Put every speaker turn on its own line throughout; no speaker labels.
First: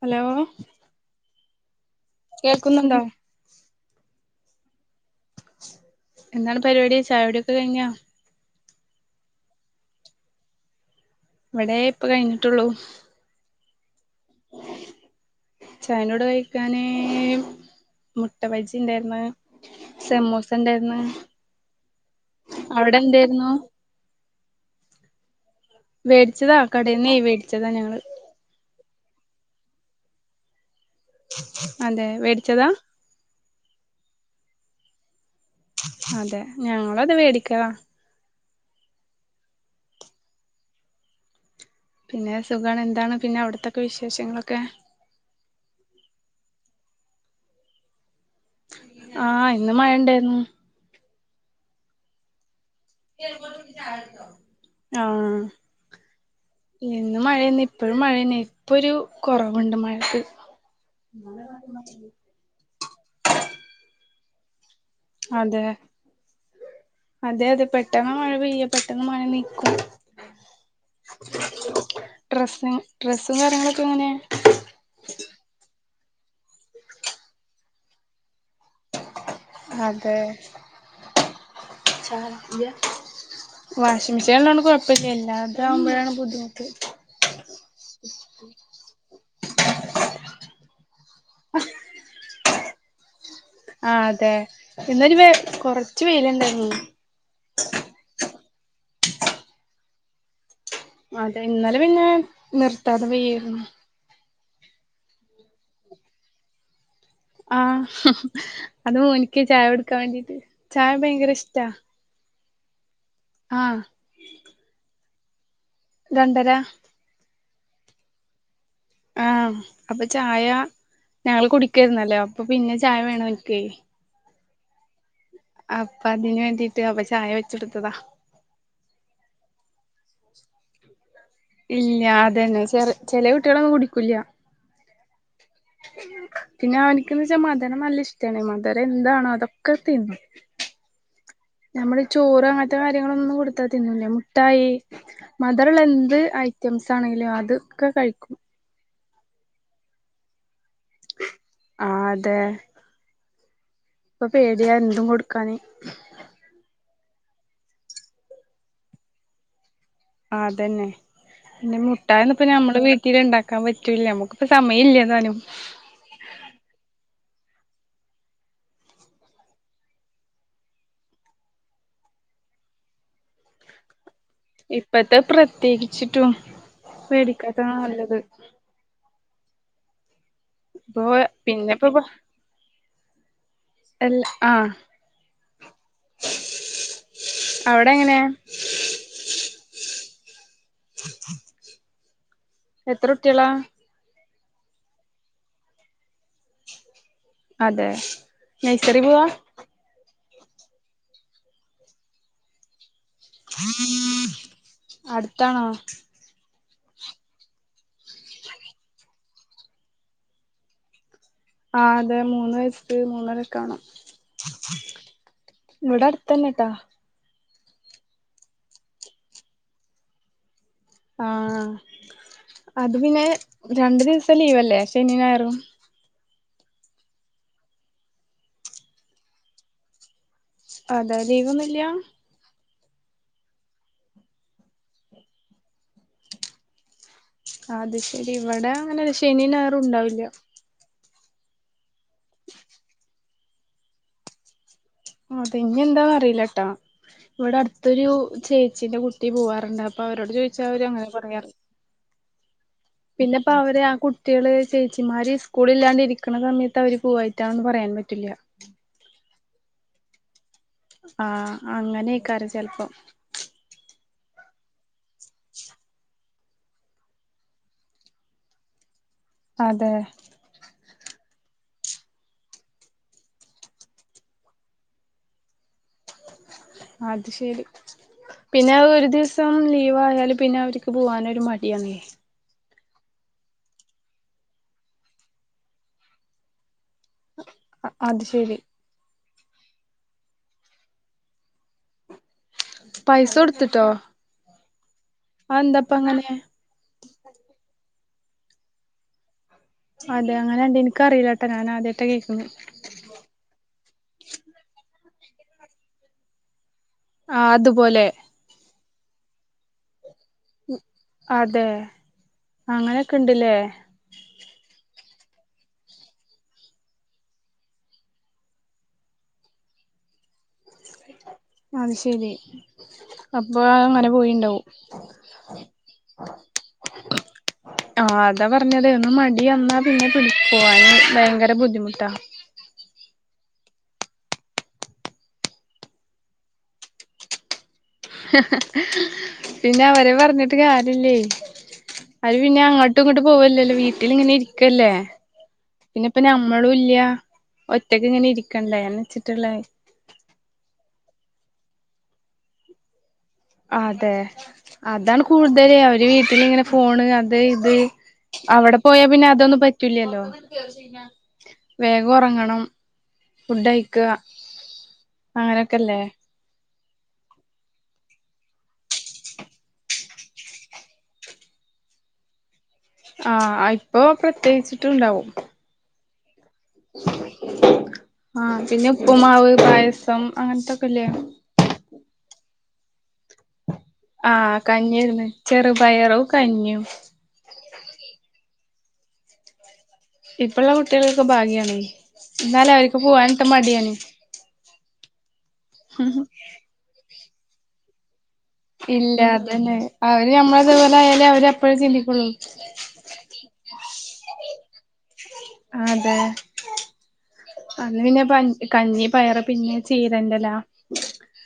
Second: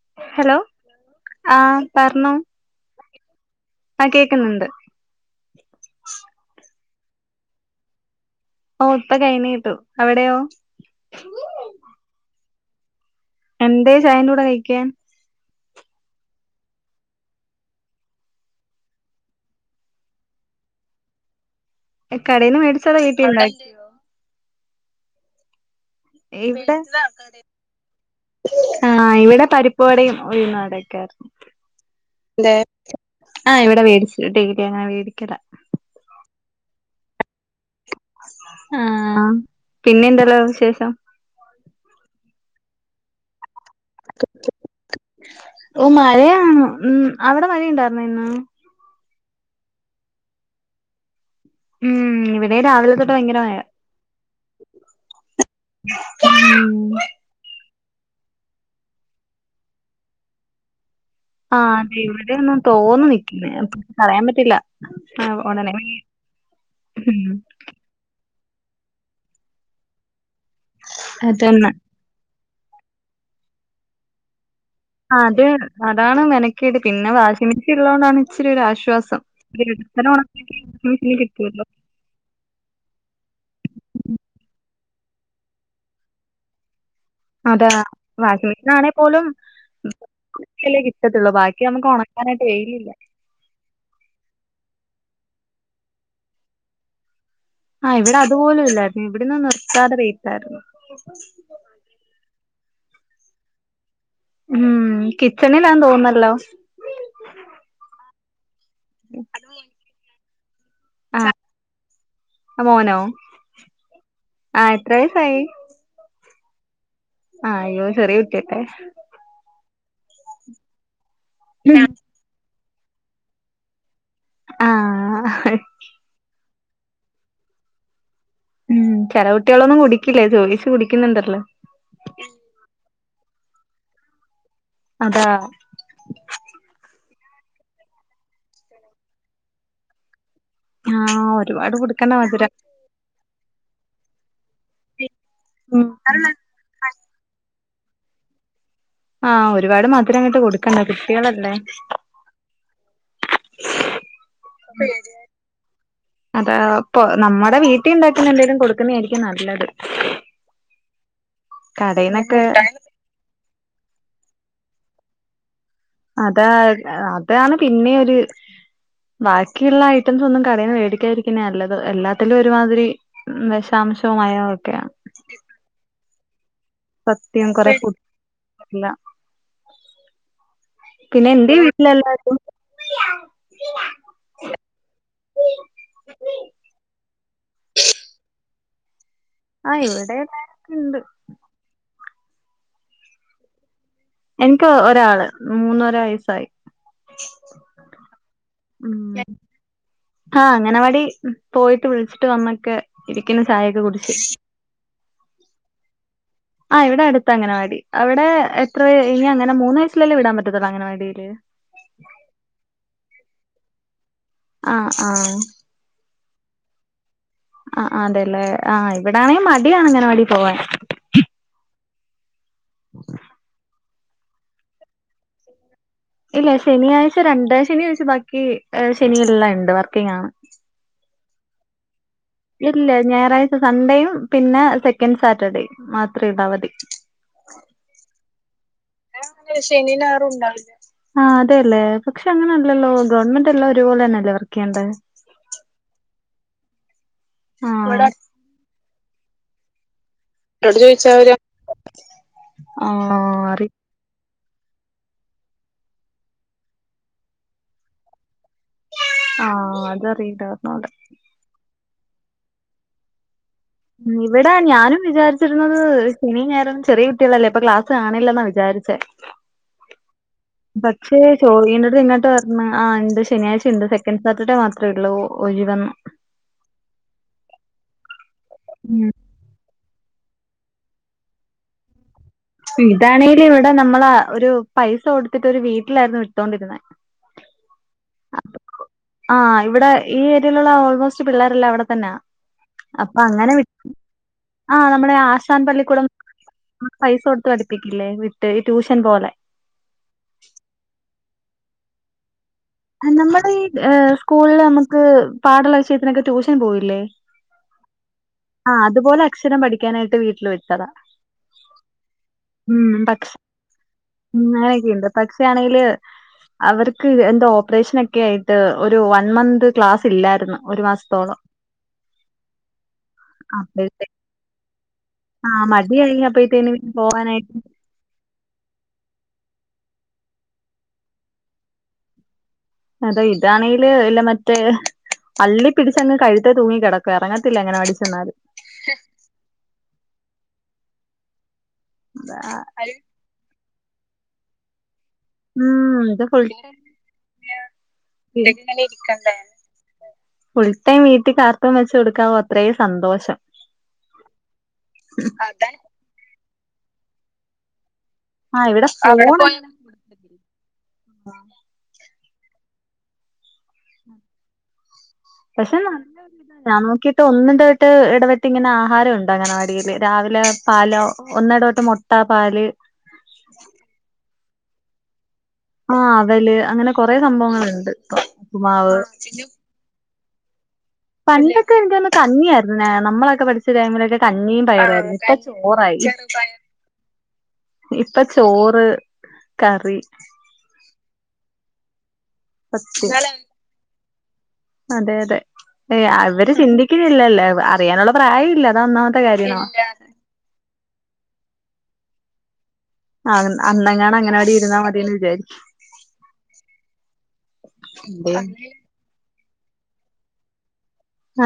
Hello
ആഹ് പറഞ്ഞോ,
കേൾക്കുന്നുണ്ടോ
ആഹ് കേക്ക്‌ന്നുണ്ട്
എന്താണ് പരിപാടി, ചായ കുടിയൊക്കെ കഴിഞ്ഞോ?
ഓഹ് ഇപ്പകൈനീട്ടും. അവിടെയോ
ഇവിടെ ഇപ്പ കഴിഞ്ഞിട്ടുള്ളൂ
എന്തേ ചായൻ കൂടെ കയിക്കാൻ
ചൈനോട് കഴിക്കാന് മുട്ട വജി ഉണ്ടായിന്ന് സെമോസ് ഉണ്ടായിന്ന്
കടയിൽന്ന് മേടിച്ചാ അതാ വീട്ടിയുണ്ടാക്കിയാ
മേടിച്ചതാ
ഇവിടെ
കടേന്നേ മേടിച്ചതാ ഞങ്ങൾ
ആഹ് ഇവിടെ പരിപ്പുവടയും ഉഴുന്നുവടയുക്കെയാരുന്നു
അതെ മേടിച്ചതാ
ആഹ് ഇവിടെ മേടിച്ചു, ഡയിലി അങ്ങനെ മേടിക്കല
അതെ ഞങ്ങളത് മേടിക്ക
ആഹ് പിന്നെ എന്തല്ലോ വിശേഷം
പിന്നെ സുഖാണോ എന്താണ് പിന്നെ അവിടത്തൊക്കെ വിശേഷങ്ങളൊക്കെ
ഓ മഴയാണ് ഉം അവിടെ മഴ ഉണ്ടായിരുന്നോ ഇന്ന്
ആഹ് ഇന്നും മഴണ്ടായിരുന്നു
ഉം ഇവിടെ രാവിലെ ഭയങ്കര മഴ
മഴന്നെ ഇപ്പോഴും മഴന്നെ ഇപ്പൊ ഒരു കുറവുണ്ട് മഴക്ക്
ആഹ് അതെ ഇവിടെന്നും തോന്നു നിക്കിന്ന്, പറയാൻ പറ്റില്ല ആഹ്
അതെ
ഉടനെ ഉം
അതെ അതെ പെട്ടെന്ന് മഴ പെയ്യും പെട്ടെന്ന് മഴ നിക്കും
അതന്ന
ഡ്രസ്സ ഡ്രസ്സും കാര്യങ്ങളൊക്കെ എങ്ങനെയാണ്
ആഹ് അതെ അതാണ് മെനക്കേട് പിന്നെ വാഷിംഗ് മെഷീൻ ഉള്ളതൊണ്ടാണ് ഇച്ചിരി ഒരാശ്വാസം
അതെ
[unintelligible]
[unintelligible] വാഷിംഗ് മെഷീനൊള്ളോണ്ട് കുഴപ്പില്ല ഇല്ലാതാവുമ്പോഴാണ് ബുദ്ധിമുട്ട്
അതെ വാഷിംഗ് മെഷീൻ ആണേ പോലും [inaudible] ല്ലേ കിട്ടത്തുള്ളൂ ബാക്കി നമുക്ക് ഉണ [unintelligible]
ആഹ് അതെ ഇന്നൊരു വ കൊറച്ച് വെയിലുണ്ടായിരുന്നു
ആഹ് ഇവിടെ അതുപോലും ഇല്ലായിരുന്നു ഇവിടിന്ന് നിർത്താതെ വെയിലായിരുന്നു
അതെ ഇന്നലെ പിന്നെ നിർത്താതെ പെയ്യായിരുന്നു
ഉം കിച്ചണിലാന്ന് തോന്നല്ലോ
ആഹ് അത് മോനിക്ക് ചായ കൊടുക്കാൻ വേണ്ടീട്ട്, ചായ ഭയങ്കര
ആഹ്
ഇഷ്ടാ
മോനോ
ആഹ്
ആഹ് എത്ര വയസായി
രണ്ടര
ആ യ്യോ ചെറിയ കുട്ടിയത്ര
ആഹ് അപ്പൊ ചായ ഞങ്ങള് കുടിക്കായിരുന്നല്ലോ അപ്പൊ പിന്നെ ചായ വേണനിക്ക്
ആഹ്
അപ്പൊ അതിന് വേണ്ടിട്ട് അപ്പൊ ചായ വെച്ചെടുത്തതാ
ഉം ചെല കുട്ടികളൊന്നും കുടിക്കില്ലേ, ചോദിച്ച് കുടിക്കുന്നുണ്ടല്ലോ
ഇല്ല അതന്നെ ചെറ ചെല കുട്ടികളൊന്നും കുടിക്കൂല്ല
അതാ
പിന്നെ അവനക്ക്ന്ന് വെച്ചാ മധുരം നല്ല ഇഷ്ടാണ് മധുരം എന്താണോ അതൊക്കെ തിന്നും
ആഹ് ഒരുപാട്
നമ്മള്
കൊടുക്കണ്ട
ചോറ്
മധുരം.
അങ്ങനത്തെ കാര്യങ്ങളൊന്നും കൊടുത്താ തിന്നില്ല മുട്ടായി മധുരള്ള
ഉം
എന്ത് ഐറ്റംസ് ആണെങ്കിലും അതൊക്കെ കഴിക്കും
ആഹ് ഒരുപാട് മധുരം അങ്ങോട്ട് കൊടുക്കണ്ട കുട്ടികളല്ലേ
ആഹ് അതെ ഇപ്പൊ പേടിയാ എന്തും കൊടുക്കാന്.
അതാ ഇപ്പൊ നമ്മുടെ വീട്ടിൽ ഉണ്ടാക്കുന്ന എന്തെങ്കിലും കൊടുക്കുന്നെ ആയിരിക്കും നല്ലത്
ആ അതന്നെ പിന്നെ
കടയിന്നൊക്കെ
മുട്ടായിന്നിപ്പന്നെ നമ്മളെ വീട്ടി വീട്ടില് ഉണ്ടാക്കാൻ പറ്റൂല്ല നമ്മുക്കിപ്പം സമയമില്ലതാനും.
അതാ അതാണ് പിന്നെ ഒര്. ബാക്കിയുള്ള ഐറ്റംസ് ഒന്നും കടയിന്ന്. മേടിക്കാതിരിക്കുന്നേ നല്ലത് എല്ലാത്തിലും ഒരുമാതിരി. വിഷാംശ മയയു
ഇപ്പത്തെ പ്രത്യേകിച്ചിട്ടും മേടിക്കാത്താണ് നല്ലത്
അല്ല പിന്നെ എന്റെ വീട്ടിലെല്ലാതോട്.
എൽ ആഹ് അവിടെ എങ്ങനെയാ
ആഹ് ഇവിടെ എല്ലാര്ക്ക്ണ്ട്
എത്ര കുട്ടികളാ?
എനിക്ക് ഒരാള് മൂന്നര വയസ്സായി.
അതെ നേഴ്സറി പോവാ?
ഉം ആഹ് അംഗനവാടി പോയിട്ട് വിളിച്ചിട്ട് വന്നൊക്കെ. ഇരിക്കുന്നു ചായൊക്കെ കുടിച്ച്
അടുത്താണോ?
ആഹ് ഇവിടെ അടുത്ത അംഗനവാടി. ആഹ് അവിടെ എത്ര ഇനി അങ്ങനെ മൂന്ന് വയസ്സിലല്ലേ വിടാൻ പറ്റത്തുള്ളൂ. അംഗനവാടിയില്.
ആതോ മൂന്ന് വയസ് മൂന്നരയൊക്കെ ആണം.
ആഹ് ആഹ്
ഇവിടെ അടുത്ത്ന്നെട്ടാ.
ആഹ് ആ അതെല്ലേ ആഹ് ഇവിടാണെങ്കിൽ മടിയാണ് അംഗനവാടി പോവാൻ
ആഹ് അത് പിന്നെ രണ്ടു ദിവസം ലീവല്ലേ ശനിയും, ഞായറും.
ഇല്ല ശനിയാഴ്ച രണ്ടാം ശനിയാഴ്ച ബാക്കി ശനിയെല്ലാം ഇണ്ട് വർക്കിങ്ങാണ്.
അതെ ലീവൊന്നുമില്ല.
ഇല്ല ഞായറാഴ്ച സൺഡേയും പിന്നെ സെക്കൻഡ് സാറ്റർഡേയും മാത്രേ ഉള്ളൂ അവധി
അത് ശെരി ഇവിടെ അങ്ങനെ ശനിയും ഞായറും ഉണ്ടാവില്ല.
ആഹ് അതെയല്ലെ പക്ഷ അങ്ങനെ അല്ലല്ലോ ഗവൺമെന്റെല്ലാം ഒരുപോലെ തന്നെയല്ലേ വർക്ക്‌ ചെയ്യണ്ടെ
പിനൊ എന്താ അറിയില്ലാട്ടാ ഇവിടെ അടുത്തൊരു
ആഹ്
ചേച്ചീന്റെ കുട്ടി കുട്ടി പോവാറുണ്ട് അപ്പോ അവരോട് ചോദിച്ചാ അവര് അങ്ങനെ പറയ്യാറ്.
ആഹ് അറി
പിന്നെപ്പവര് ആഹ് കു കുട്ടികള് ചേച്ചിമാര് സ്കൂളില്ലാണ്ട് ഇരിക്കണ സമയത്ത് അവര് പോയിട്ടാണെന്ന് പറയാൻ പറ്റില്ല.
ആഹ് അതറിയില്ല അവിടെ
ആഹ് അങ്ങനെയ്ക്കാരം ചെലപ്പം.
ഇവിടെ ഞാനും വിചാരിച്ചിക്ണത്. ശനിയും ഞായറും ചെറിയ കുട്ടികളല്ലേ അപ്പം ക്ലാസ് കാണില്ലെന്നാ വിചാരിച്ചേ
അതെ
പക്ഷേ ചോയിന്നത് ഇങ്ങട്ട് പറഞ്ഞ് ആഹ് ഇണ്ട് ശനിയാഴ്ച്ച ഇണ്ട് സെക്കൻഡ് സാറ്റർഡേ മാത്രമേ ഉള്ളൂ ഒഴിവെന്ന്.
അത് ശരി പിന്നെആ ഒരു
ഉം
ദിവസം തോനോ ലീവായാല് പിന്നെ അവർക്ക് പോകാനൊരു മടിയാണെ?
ഇതാണെങ്കിൽ ഇവിടെ നമ്മള് ഒരു പൈസ കൊടുത്തിട്ട് ഒരു വീട്ടിലായിരുന്നു വിട്ടോണ്ടിരുന്നെ
അത് ശരി
ആഹ് ഇവിടെ ഈ ഏരിയയിലുള്ള ഓൾമോസ്റ്റ് പിള്ളേരെല്ലാം അവിടെ തന്നാ. അപ്പൊ
പൈസ
അങ്ങനെ വി
കൊടുത്തിട്ടോ
ആഹ് നമ്മടെ ആശാൻ
അതെന്താപ്പ
പള്ളിക്കൂടം.
അങ്ങനെ
ആ പൈസ കൊടുത്ത് പഠിപ്പിക്കില്ലേ വിട്ട് ഈ ട്യൂഷൻ പോലെ.
ആതെ അങ്ങനെട എനിക്കറിയില്ലാട്ടാ ഞാൻ ആദ്യയിട്ടാ കേൾക്കുന്നെ.
നമ്മള് ഈ സ്കൂളിൽ നമുക്ക് പാടുള്ള വിഷയത്തിനൊക്കെ ട്യൂഷൻ പോയില്ലേ?
ആഹ് അതുപോലെ
ആഹ് അതുപോലെ. അക്ഷരം പഠിക്കാനായിട്ട് വീട്ടിൽ വിട്ടതാ.
അതെ
മ്
അങ്ങനെയൊക്കെ
പക്ഷെ
ഇണ്ട്ല്ലേ
ഉം അങ്ങനെയൊക്കെയുണ്ട് പറ്റാണെങ്കില് അവർക്ക് എന്താ ഓ ഓപ്പറേഷനൊക്കെയായിട്ട് ഒരുവൺമന്ത് ക്ലാസ്സില്ലായിരുന്നു ഒരുമാസത്തോളം.
അതുശരി. അപ്പൊ അഹ്
അപ്പഴത്തേ
ങ്ങനെ പോയിണ്ടാവും.
ആഹ് മടിയായി അപ്പഴത്തേന് പോവാനായിട്ട്
ആ. അതാപറഞ്ഞതു ഒന്നുമടിവന്നാപിന്നെ പിടി, പോവാന് ഭയങ്കര ബുദ്ധിമുട്ടാ.
അതെ ഇതാണെങ്കില് ഇല്ല മറ്റേ അള്ളിപ്പിടിച്ചങ്ങു കഴുത്തേ തൂങ്ങിടക്കുവാണ്, ഇറങ്ങത്തില്ല അംഗനവാടി
ഹ് ഹ് പിന്നെ വരെ പറഞ്ഞിട്ടുകാര്യല്ലേ. അയിൽ പിന്നെ അങ്ങോട്ടു ഇങ്ങോട്ടു പോകുവല്ലല്ലോ വീട്ടിലിങ്ങനെയിരിക്കല്ലേ.
ഉം
പിന്നെ പ്പം
ഇത് ഫുൾ
ഞമ്മളുല്ല്യാ ഒറ്റക്കിങ്ങനെയിരിക്കണ്ടേ ന്നുവെച്ചിട്ടുള്ളേ
ഫുൾടൈം വീട്ടിൽ കാർട്ടൂൺവെച്ചുകൊടുക്കാവോ അത്രയും സന്തോഷം.
അതെ, അതാണുകൂടുതല് അവരു വീട്ടിലിങ്ങനെ ഫോണ് അത് ഇത്
ആഹ് ഇവിടെ
അവിടെപോയാ
അവിടെ
പിന്നെ
ഫോൺ പോയി
തൊന്നും പറ്റൂല്ല്യല്ലോ. വേഗം ഒറങ്ങണം ഫുഡ്ഴിക്ക.
പക്ഷേ നല്ല നമുക്കിട്ട് ഒന്നിടവിട്ട് ഇടവിട്ടിങ്ങനെ ആഹാരം ഉണ്ടാക്കണം [unintelligible] രാവിലെ. പാലോ? ഒന്നിടവിട്ട് മുട്ട, പാല്
ആ അയിപ്പോ പ്രത്യേകിച്ചിട്ടുണ്ടാവും.
ആവല് അങ്ങനെ കൊറെ സംഭവങ്ങളുണ്ട് ഇപ്പം ഉപ്പുമാവ് ചിന്നു.
ഉം അങ്ങനെത്തെ ഒക്കെ ഇല്ല്യേ
പണ്ടൊക്കെ എനിക്കു തോന്നുന്നു കഞ്ഞിയായിരുന്നു നമ്മളൊക്കെപഠിച്ച ടൈമിലൊക്കെ
ആഹ്
കഞ്ഞിയും പയറുമായിരുന്നു
കഞ്ഞിയായിരുന്നു
ഇപ്പ ചോറായി.
ചെറുപയറും കഞ്ഞിയും
ഇപ്പ ചോറ്, കറി
ഇപ്പള്ള കുട്ടികൾക്ക് ഭാഗ്യാണ്. ഇന്നാലും അവർക്ക് പോവാനറ്റേ മടിയാണ്.
അതെയതെ അവരു ചിന്തിക്കുന്നില്ലല്ലോ. അറിയാനുള്ള പ്രായ ഇല്ല തൊന്നാമത്തെ കാര്യമാണോ? ഇല്ല
അവര് നമ്മളേത് പോലെ യാലേ അവരപ്പോഴേ ചിന്തിക്കുണു.
ആ അന്നെങ്ങാനുങ്ങനെ അംഗനവാടിയിരുന്നാ മതിന്.
അതെ. അല്ല പിന്നെ പഞ്ഞി, കഞ്ഞീം, പയറും പിന്നെ ചീരൻ്റെല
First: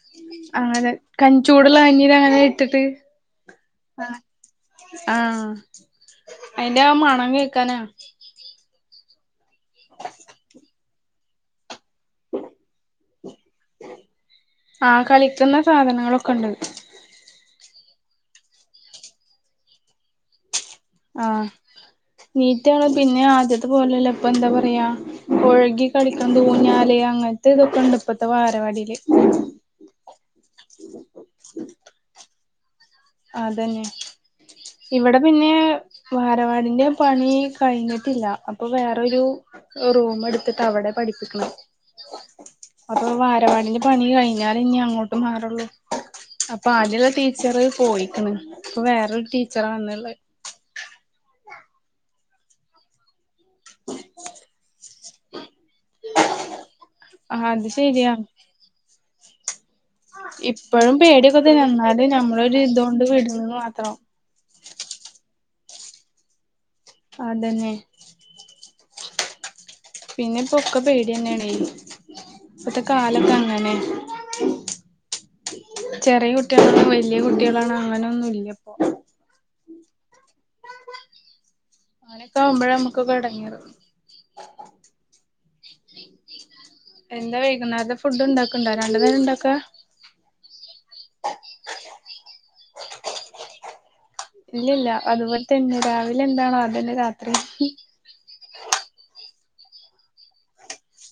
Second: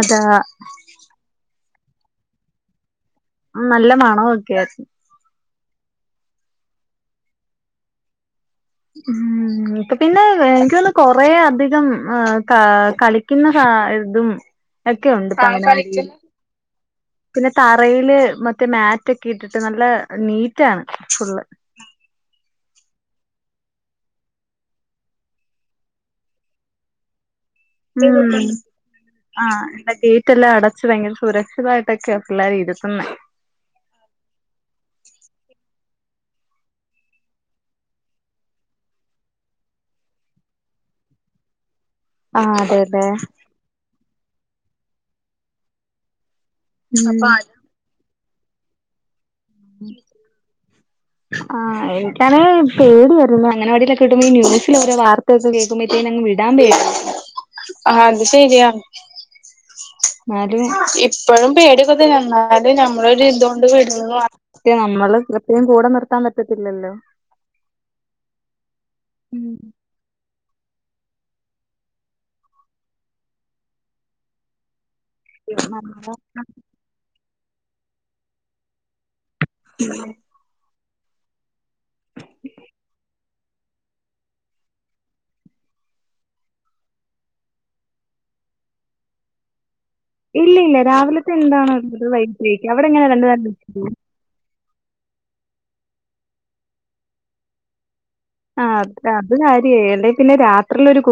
അതാ
അങ്ങനെ ക ചൂടുള്ള കഞ്ഞീലങ്ങനെയിട്ടിട്ട്.
നല്ല മണൊക്കെ
ആ അയിന്റെ മണം കേൾക്കാനാ.
ഉം പിന്നെ ഇൻക്ക് കൊറേയധികം അ ക കളിക്കുന്ന ഹ യിതും.
ആ കളിക്കുന്ന സാധനങ്ങളൊക്കെണ്ട്.
പിന്നെ തറയിൽ മറ്റേ മാറ്റൊക്കെയിട്ടിട്ട് നല്ല നീറ്റാണ്.
ആ.
ഫുള്ള്
നീറ്റാണു പിന്നെ ആദ്യത്തെപോലെയല്ലാ ഇപ്പൊയെന്താ പറയാ. പുഴകികളിക്കാൻ ഊഞ്ഞാല് അങ്ങനത്തെ തൊക്കെണ്ട് ഇപ്പളത്തെ ബാലവാടിയില്.
അ [unintelligible] ത്തെ പൊത്തെല്ലാം അടച്ചുഭയങ്കര സുരക്ഷിതമായിട്ടൊക്കയാ പിള്ളേരെയിരുത്തുന്നേ.
അതന്നെയിവിടെ പിന്നെ ബാലവാടീന്റെ പണി കഴിഞ്ഞിട്ടില്ല, അപ്പംവേറൊരു. റൂമെടുത്ത്ട്ട അവടെ പഠിപ്പിക്കണേ.
ആഹ് അതെല്ലേ
അപ്പൊ ബാലവാടീന്റെ പണി കഴിഞ്ഞാലിനിയങ്ങോട്ടു മാറുള്ളൂ. അപ്പൊ ആദ്യള്ള
അപ്പൊ അത്
ടീച്ചറു പോയിക്ക്ണ് ഇപ്പം വേറൊരു ടീച്ചറാണുള്ളേ.
ആ എനിക്കാണെങ്കി പേടിയായിരുന്നു. അംഗനവാടിയിലൊക്കെ വിടുമ്പോ ഈ ന്യൂസിലോരോ വാർ [unintelligible] കേക്കുമ്പോൾ ത്തെന്നെ വിടാൻ പേടിയാ
ആഹ് അത്
ആ
ശരിയാ
അതുശരിയാ. ന്നാലും
ഇപ്പഴും പേടിയൊക്കെ
ഇപ്പളും
തന്നെ
പേടിക്കെ
എന്നാലും
തന്നെ
നമ്മളൊരു
ന്നാലും
ഇതോണ്ട് വിടുന്ന്
നമ്മളൊരിതുകൊണ്ടു
മാത്രം
വിടുന്നെന്നു മാ നമ്മള് [unintelligible] കൂടെനിർത്താൻ പറ്റത്തില്ലല്ലോ.
അതന്നെ.
ഉം
പിന്നെപ്പൊ ഒക്കെ പേടി എന്നാണേ ഇപ്പത്തെ കാലൊക്കെ അങ്ങനെ
നമ്മള്
ചെറിയ കുട്ടികളാണോ വലിയ കുട്ടികളാണോ അങ്ങനെ ഒന്നും ഇല്ലപ്പോ
[inaudible]
അങ്ങനൊക്കെ ആവുമ്പോഴ നമ്മുകൊക്കെ ഇടങ്ങേര് എന്താ വൈകുന്നരുത്തെ ഫുഡ് ഇണ്ടാക്ണ്ടോ രണ്ട്നേരം ഇണ്ടാക്കാ
ഇല്ല ഇല്ല രാവിലത്തെ എന്താണത് വൈകിട്ടത്തെക്ക് അവിടെ എങ്ങനെ രണ്ടുനേരം [unintelligible]
ഇല്ലല്ല അതുപോലെ തന്നെ രാവിലെ എന്താണ അതെന്നെ രാത്രി
ആ അത് കാര്യയായ് എല്ലെങ്കിൽ പിന്നെ രാത്രിയിലൊരു കു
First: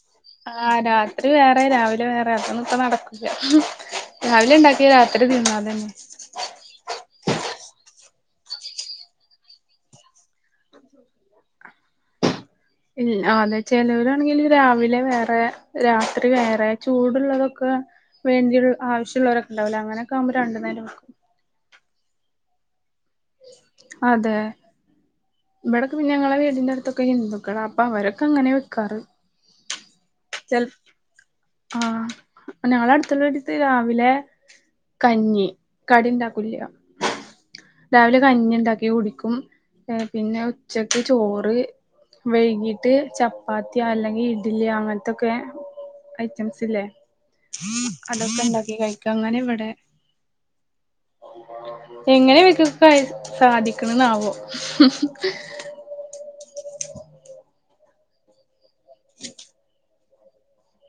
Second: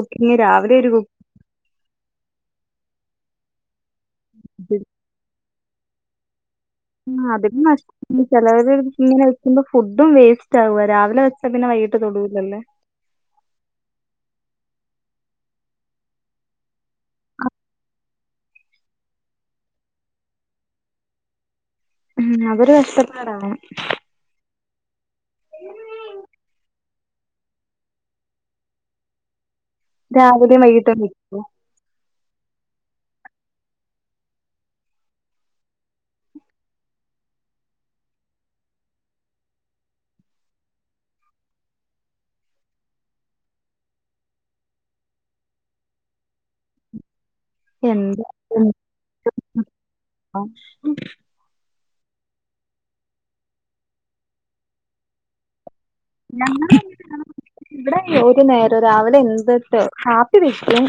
ആഹ രാത്രി വേറെ രാവിലെ വേറെ അതൊന്നും ഇപ്പ നടക്കില്ല
കുക്കിംഗ്
രാവിലെണ്ടാക്കിയ രാത്രി തിന്ന അതന്നെ
[inaudible] മ് ചിലവര് ഇങ്ങനെ വെക്കുമ്പോ ഫുഡും വേസ്റ്റ് ആകുവ രാവിലെ വെച്ച പിന്നെ വൈകിട്ട് തൊടൂലല്ലേ
ൽ അണ് ചിലോരാണെങ്കിൽ രാവിലെ വേറെ രാത്രി വേറെ. ചൂടുള്ളതൊക്കെ വേണ്ടി ആവശ്യമുള്ളവരൊക്കെ ഉണ്ടാവൂലെ അങ്ങനെയൊക്കെ ആവുമ്പോ രണ്ടു നേരം വെ
ഉം അതൊരു കഷ്ടപ്പാടാണ്
അതേ ഇവിടൊക്കെ പിന്നേ ഞങ്ങളെ വീടിന്റെ അടുത്തൊക്കെ ഹിന്ദുക്കാണ് അപ്പ അവരൊക്കെ അങ്ങനെ വെക്കാറ്
രാവിലെ
ചെൽ
വൈകിട്ടോ [unintelligible]
ആഹ് ഞങ്ങളെ അട്ത്തുള്ളരു സ്ത്രീ രാവിലെ കഞ്ഞി കടിണ്ടാക്കുല്യ രാവിലെ കഞ്ഞി ഉണ്ടാക്കി കുടിക്കും പിന്നെ ഉച്ചക്ക് ചോറ് വൈകീട്ട് ചപ്പാത്തി അല്ലെങ്കിൽ ഇഡ്ഡലി അങ്ങ ഇതൊക്കെ ഐറ്റംസ് ഇല്ലേ
എന്താ
അതൊക്കെണ്ടാക്കി കഴിക്ക അങ്ങനെ ഇവിടെ
ഇപ്പം?
എങ്ങനെ [unintelligible] സാധിക്ക്ണ് ന്നാവോ
ഞങ്ങള് [unintelligible] ഇവിടെ ഒരു നേരം രാവിലെ [unintelligible] കാപ്പി വെക്കും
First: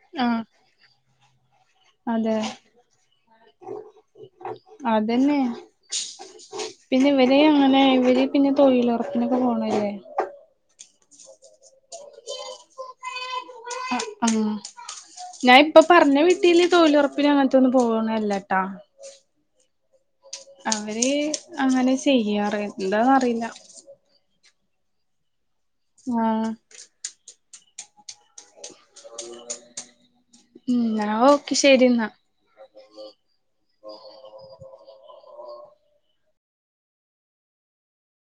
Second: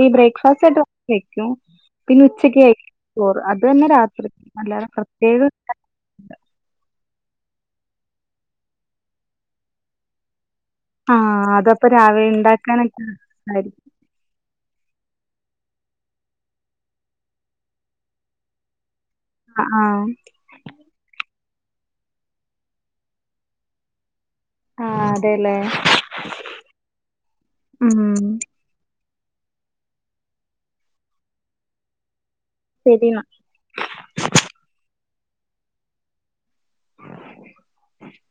ഈ
ആഹ്
ബ്രേക്ക്ഫാസ്റ്റ് [unintelligible] പിന്നെ
അതെ
ഉച്ചക്കയിക്കും ചോറ് അതന്നെ രാത്രിക്ക് അല്ലാതെ
അതന്നെ
പ്രത്യേക
പിന്നെ ഇവരെ അങ്ങനെ ഇവര് പിന്നെ തൊഴിലുറപ്പിനൊക്കെ പോണേല്ലേ
ആഹ് അതപ്പൊ രാവിലെ ഉണ്ടാക്കാനൊക്കെ എളുപ്പായിരിക്കും
ആ ഹ് ഞഇപ്പ പറഞ്ഞ വീട്ടീല് തൊഴിലുറപ്പിനങ്ങനത്തൊന്ന പോവണല്ല ട്ടാ
ആ ഹ
അവര് അങ്ങനെ ചെയ്യാറ് എന്താന്നറിയില്ല
ആ അതെല്ലേ
അഹ്
മ്മം
മ് ന്ന ഓക്കെ ശരി ന്നാ
ശെരി ന്ന [inaudible]